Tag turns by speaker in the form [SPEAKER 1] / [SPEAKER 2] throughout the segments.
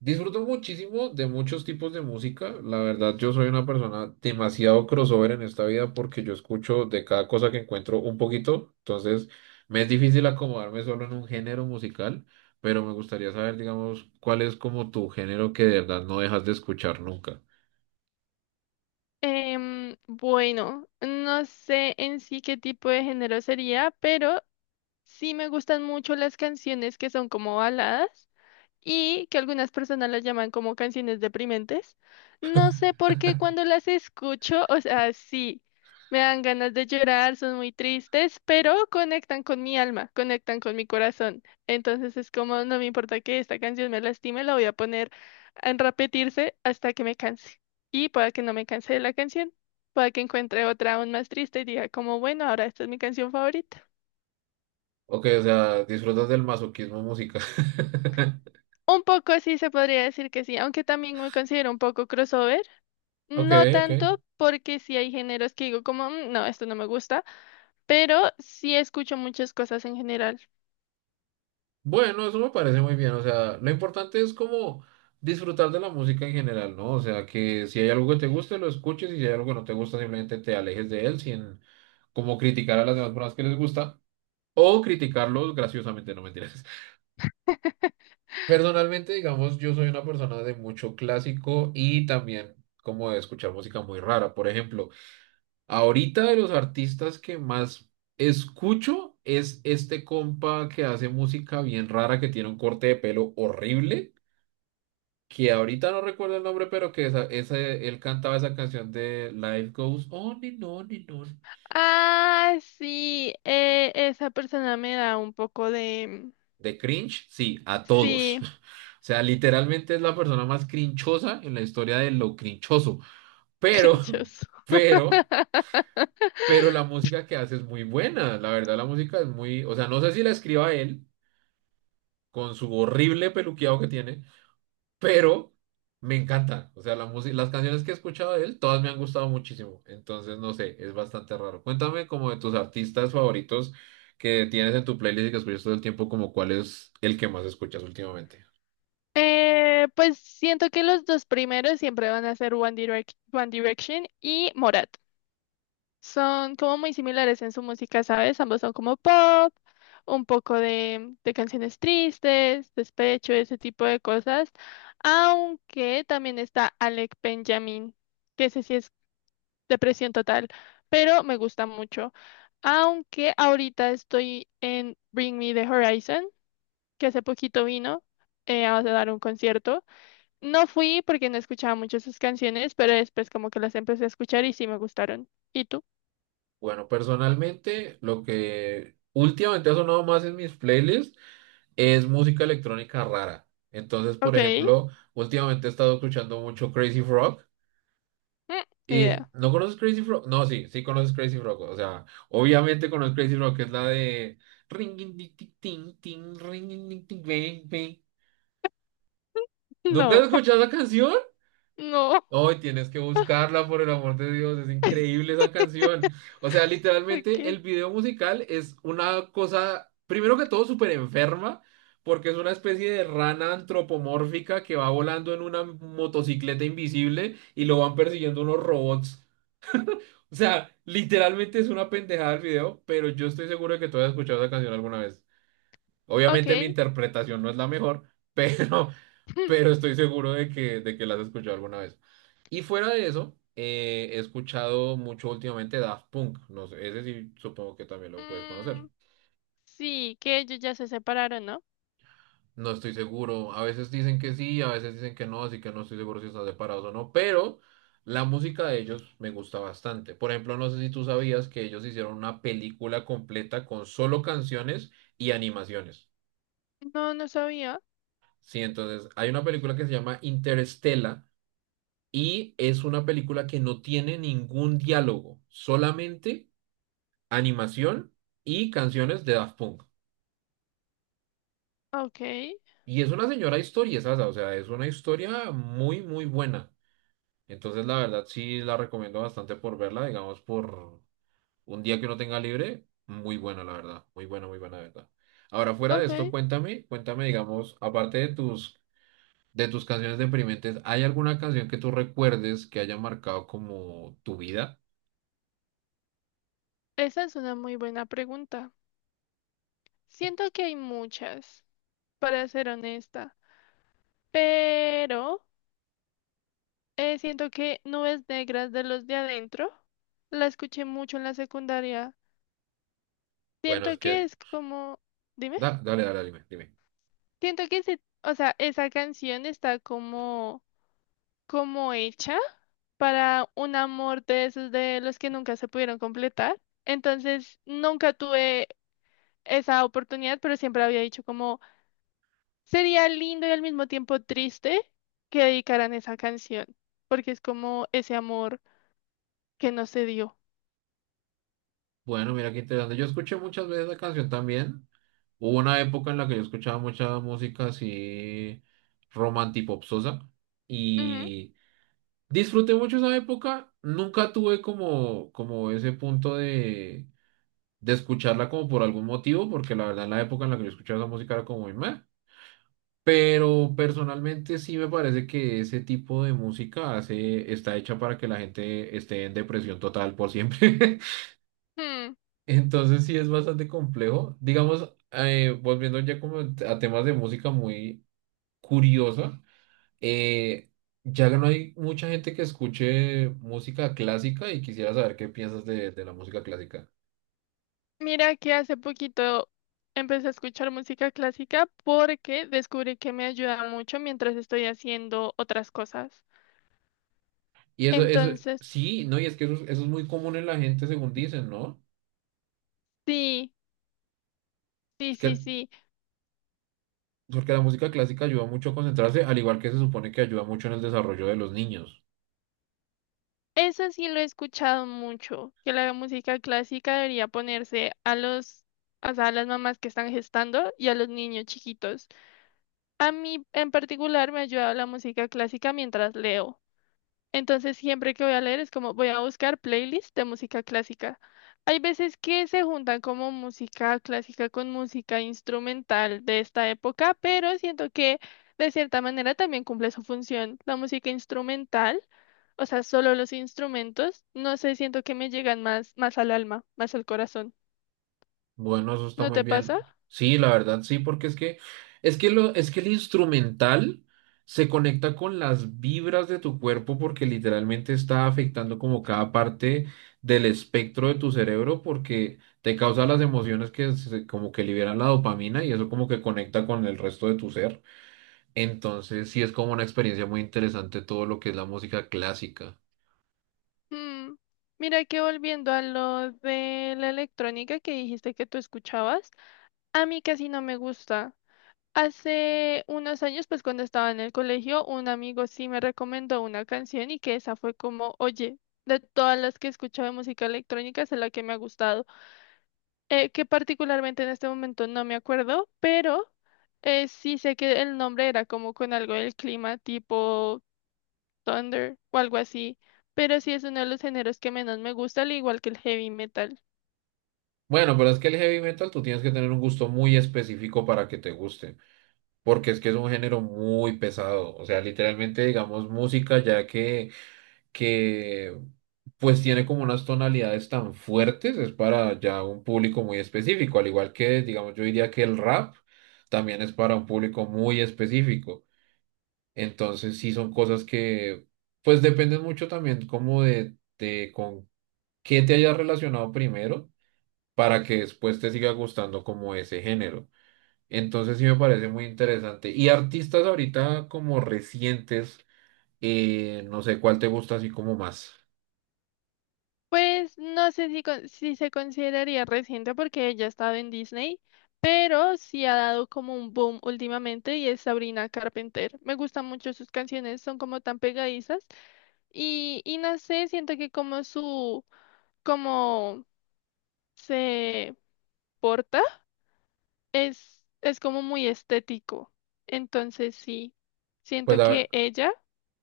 [SPEAKER 1] Disfruto muchísimo de muchos tipos de música. La verdad, yo soy una persona demasiado crossover en esta vida porque yo escucho de cada cosa que encuentro un poquito. Entonces, me es difícil acomodarme solo en un género musical, pero me gustaría saber, digamos, cuál es como tu género que de verdad no dejas de escuchar nunca.
[SPEAKER 2] Bueno, no sé en sí qué tipo de género sería, pero sí me gustan mucho las canciones que son como baladas y que algunas personas las llaman como canciones deprimentes. No sé por qué cuando las escucho, o sea, sí, me dan ganas de llorar, son muy tristes, pero conectan con mi alma, conectan con mi corazón. Entonces es como, no me importa que esta canción me lastime, la voy a poner en repetirse hasta que me canse. Y pueda que no me canse de la canción, pueda que encuentre otra aún más triste y diga como, bueno, ahora esta es mi canción favorita.
[SPEAKER 1] Ok, o sea, disfrutas del masoquismo musical.
[SPEAKER 2] Un poco sí se podría decir que sí, aunque también me considero un poco crossover.
[SPEAKER 1] Ok,
[SPEAKER 2] No
[SPEAKER 1] ok.
[SPEAKER 2] tanto porque sí hay géneros que digo como, "Mm, no, esto no me gusta", pero sí escucho muchas cosas en general.
[SPEAKER 1] Bueno, eso me parece muy bien. O sea, lo importante es como disfrutar de la música en general, ¿no? O sea, que si hay algo que te guste, lo escuches y si hay algo que no te gusta, simplemente te alejes de él sin como criticar a las demás personas que les gusta o criticarlos graciosamente, no mentiras. Personalmente, digamos, yo soy una persona de mucho clásico y también como de escuchar música muy rara. Por ejemplo, ahorita de los artistas que más escucho es este compa que hace música bien rara, que tiene un corte de pelo horrible que ahorita no recuerdo el nombre, pero que esa, él cantaba esa canción de Life Goes On and On and On.
[SPEAKER 2] Ah, sí, esa persona me da un poco de...
[SPEAKER 1] De cringe, sí, a todos.
[SPEAKER 2] Sí,
[SPEAKER 1] O sea, literalmente es la persona más crinchosa en la historia de lo crinchoso. Pero,
[SPEAKER 2] crinchoso.
[SPEAKER 1] pero, pero la música que hace es muy buena. La verdad, la música es muy, o sea, no sé si la escriba él con su horrible peluqueado que tiene. Pero me encanta. O sea, la música, las canciones que he escuchado de él, todas me han gustado muchísimo. Entonces, no sé, es bastante raro. Cuéntame como de tus artistas favoritos que tienes en tu playlist y que escuchas todo el tiempo, como cuál es el que más escuchas últimamente.
[SPEAKER 2] Pues siento que los dos primeros siempre van a ser One Direction y Morat. Son como muy similares en su música, ¿sabes? Ambos son como pop, un poco de canciones tristes, despecho, ese tipo de cosas. Aunque también está Alec Benjamin, que ese sí es depresión total, pero me gusta mucho. Aunque ahorita estoy en Bring Me the Horizon, que hace poquito vino a dar un concierto. No fui porque no escuchaba mucho sus canciones, pero después como que las empecé a escuchar y sí me gustaron. ¿Y tú?
[SPEAKER 1] Bueno, personalmente, lo que últimamente ha sonado más en mis playlists es música electrónica rara. Entonces, por
[SPEAKER 2] Ok.
[SPEAKER 1] ejemplo, últimamente he estado escuchando mucho Crazy Frog.
[SPEAKER 2] Mm, Ni
[SPEAKER 1] Y
[SPEAKER 2] idea.
[SPEAKER 1] no conoces Crazy Frog, no, sí, sí conoces Crazy Frog, o sea, obviamente conoces Crazy Frog, que es la de ringing ting ting ting ringing ding, ting bang bang. ¿Nunca has
[SPEAKER 2] No,
[SPEAKER 1] escuchado la canción?
[SPEAKER 2] no.
[SPEAKER 1] Hoy tienes que buscarla por el amor de Dios, es increíble esa canción. O sea, literalmente
[SPEAKER 2] Ok.
[SPEAKER 1] el video musical es una cosa, primero que todo, súper enferma, porque es una especie de rana antropomórfica que va volando en una motocicleta invisible y lo van persiguiendo unos robots. O sea, literalmente es una pendejada el video, pero yo estoy seguro de que tú has escuchado esa canción alguna vez. Obviamente mi
[SPEAKER 2] Ok.
[SPEAKER 1] interpretación no es la mejor, pero, pero estoy seguro de que, la has escuchado alguna vez. Y fuera de eso, he escuchado mucho últimamente Daft Punk. No sé, ese sí supongo que también lo puedes conocer.
[SPEAKER 2] Mm, sí, que ellos ya se separaron, ¿no?
[SPEAKER 1] No estoy seguro. A veces dicen que sí, a veces dicen que no, así que no estoy seguro si están separados o no. Pero la música de ellos me gusta bastante. Por ejemplo, no sé si tú sabías que ellos hicieron una película completa con solo canciones y animaciones.
[SPEAKER 2] No, no sabía.
[SPEAKER 1] Sí, entonces hay una película que se llama Interestela y es una película que no tiene ningún diálogo, solamente animación y canciones de Daft Punk.
[SPEAKER 2] Ok.
[SPEAKER 1] Y es una señora historia, ¿sabes? O sea, es una historia muy, muy buena. Entonces, la verdad, sí la recomiendo bastante por verla, digamos, por un día que uno tenga libre. Muy buena, la verdad. Muy buena, la verdad. Ahora, fuera de
[SPEAKER 2] Ok.
[SPEAKER 1] esto, cuéntame, cuéntame, digamos, aparte de tus canciones deprimentes, ¿hay alguna canción que tú recuerdes que haya marcado como tu vida?
[SPEAKER 2] Esa es una muy buena pregunta. Siento que hay muchas, para ser honesta. Pero siento que Nubes Negras de los de adentro la escuché mucho en la secundaria.
[SPEAKER 1] Bueno,
[SPEAKER 2] Siento
[SPEAKER 1] es
[SPEAKER 2] que
[SPEAKER 1] que,
[SPEAKER 2] es como. Dime.
[SPEAKER 1] dale, dale, dime, dime.
[SPEAKER 2] Siento que se. O sea, esa canción está como, como hecha para un amor de esos de los que nunca se pudieron completar. Entonces, nunca tuve esa oportunidad, pero siempre había dicho como sería lindo y al mismo tiempo triste que dedicaran esa canción, porque es como ese amor que no se dio.
[SPEAKER 1] Bueno, mira qué interesante. Yo escuché muchas veces la canción también. Hubo una época en la que yo escuchaba mucha música así romantipopsosa
[SPEAKER 2] Ujú.
[SPEAKER 1] y... Disfruté mucho esa época, nunca tuve como, como ese punto de escucharla como por algún motivo, porque la verdad la época en la que yo escuchaba esa música era como muy meh. Pero personalmente sí me parece que ese tipo de música hace, está hecha para que la gente esté en depresión total por siempre.
[SPEAKER 2] Hmm.
[SPEAKER 1] Entonces sí es bastante complejo. Digamos, volviendo ya como a temas de música muy curiosa. Eh, ya no hay mucha gente que escuche música clásica y quisiera saber qué piensas de la música clásica.
[SPEAKER 2] Mira que hace poquito empecé a escuchar música clásica porque descubrí que me ayuda mucho mientras estoy haciendo otras cosas.
[SPEAKER 1] Y eso,
[SPEAKER 2] Entonces,
[SPEAKER 1] sí, no, y es que eso es muy común en la gente, según dicen, ¿no?
[SPEAKER 2] sí, sí,
[SPEAKER 1] Es
[SPEAKER 2] sí,
[SPEAKER 1] que,
[SPEAKER 2] sí.
[SPEAKER 1] porque la música clásica ayuda mucho a concentrarse, al igual que se supone que ayuda mucho en el desarrollo de los niños.
[SPEAKER 2] Eso sí lo he escuchado mucho, que la música clásica debería ponerse a los, o sea, a las mamás que están gestando y a los niños chiquitos. A mí en particular me ayuda la música clásica mientras leo. Entonces, siempre que voy a leer es como voy a buscar playlists de música clásica. Hay veces que se juntan como música clásica con música instrumental de esta época, pero siento que de cierta manera también cumple su función. La música instrumental, o sea, solo los instrumentos, no sé, siento que me llegan más, más al alma, más al corazón.
[SPEAKER 1] Bueno, eso está
[SPEAKER 2] ¿No
[SPEAKER 1] muy
[SPEAKER 2] te
[SPEAKER 1] bien.
[SPEAKER 2] pasa?
[SPEAKER 1] Sí, la verdad, sí, porque es que lo, es que el instrumental se conecta con las vibras de tu cuerpo porque literalmente está afectando como cada parte del espectro de tu cerebro porque te causa las emociones que como que liberan la dopamina y eso como que conecta con el resto de tu ser. Entonces, sí es como una experiencia muy interesante todo lo que es la música clásica.
[SPEAKER 2] Mm, Mira que volviendo a lo de la electrónica que dijiste que tú escuchabas, a mí casi no me gusta. Hace unos años, pues cuando estaba en el colegio, un amigo sí me recomendó una canción y que esa fue como, oye, de todas las que he escuchado de música electrónica, esa es la que me ha gustado. Que particularmente en este momento no me acuerdo, pero sí sé que el nombre era como con algo del clima, tipo Thunder o algo así. Pero sí es uno de los géneros que menos me gusta, al igual que el heavy metal.
[SPEAKER 1] Bueno, pero es que el heavy metal tú tienes que tener un gusto muy específico para que te guste. Porque es que es un género muy pesado, o sea, literalmente digamos música ya que, que pues tiene como unas tonalidades tan fuertes, es para ya un público muy específico, al igual que digamos yo diría que el rap también es para un público muy específico, entonces sí son cosas que pues dependen mucho también como de, con qué te hayas relacionado primero para que después te siga gustando como ese género. Entonces sí me parece muy interesante. Y artistas ahorita como recientes, no sé cuál te gusta así como más.
[SPEAKER 2] Pues no sé si, si se consideraría reciente porque ella ha estado en Disney, pero sí ha dado como un boom últimamente y es Sabrina Carpenter. Me gustan mucho sus canciones, son como tan pegadizas y no sé, siento que como su, como se porta es como muy estético. Entonces sí,
[SPEAKER 1] Pues
[SPEAKER 2] siento
[SPEAKER 1] la-
[SPEAKER 2] que ella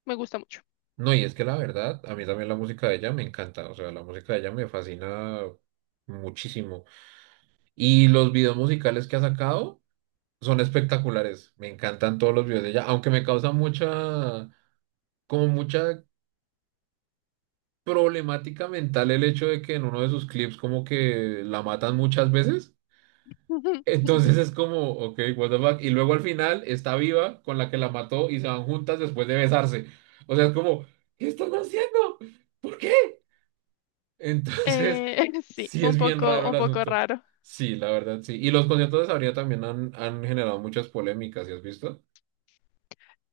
[SPEAKER 2] me gusta mucho.
[SPEAKER 1] no, y es que la verdad, a mí también la música de ella me encanta. O sea, la música de ella me fascina muchísimo. Y los videos musicales que ha sacado son espectaculares. Me encantan todos los videos de ella, aunque me causa mucha, como mucha problemática mental el hecho de que en uno de sus clips como que la matan muchas veces. Entonces es como, ok, what the fuck. Y luego al final está viva con la que la mató y se van juntas después de besarse. O sea, es como, ¿qué están haciendo? ¿Por qué? Entonces,
[SPEAKER 2] Sí,
[SPEAKER 1] sí es bien raro el
[SPEAKER 2] un poco
[SPEAKER 1] asunto.
[SPEAKER 2] raro.
[SPEAKER 1] Sí, la verdad, sí. Y los conciertos de Sabrina también han, han generado muchas polémicas, ¿sí has visto?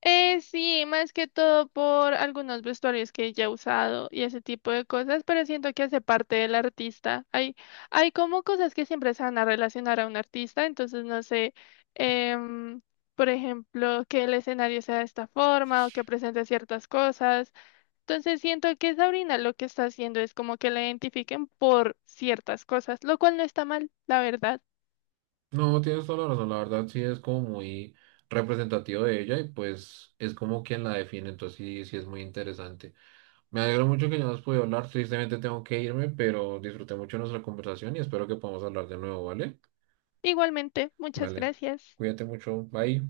[SPEAKER 2] Sí, más que todo por algunos vestuarios que ya he usado y ese tipo de cosas, pero siento que hace parte del artista. Hay como cosas que siempre se van a relacionar a un artista, entonces no sé, em, por ejemplo, que el escenario sea de esta forma o que presente ciertas cosas. Entonces siento que Sabrina lo que está haciendo es como que la identifiquen por ciertas cosas, lo cual no está mal, la verdad.
[SPEAKER 1] No, tienes toda la razón. La verdad, sí es como muy representativo de ella y pues es como quien la define. Entonces, sí, sí es muy interesante. Me alegro mucho que ya nos podido hablar. Tristemente tengo que irme, pero disfruté mucho nuestra conversación y espero que podamos hablar de nuevo, ¿vale?
[SPEAKER 2] Igualmente, muchas
[SPEAKER 1] Vale.
[SPEAKER 2] gracias.
[SPEAKER 1] Cuídate mucho. Bye.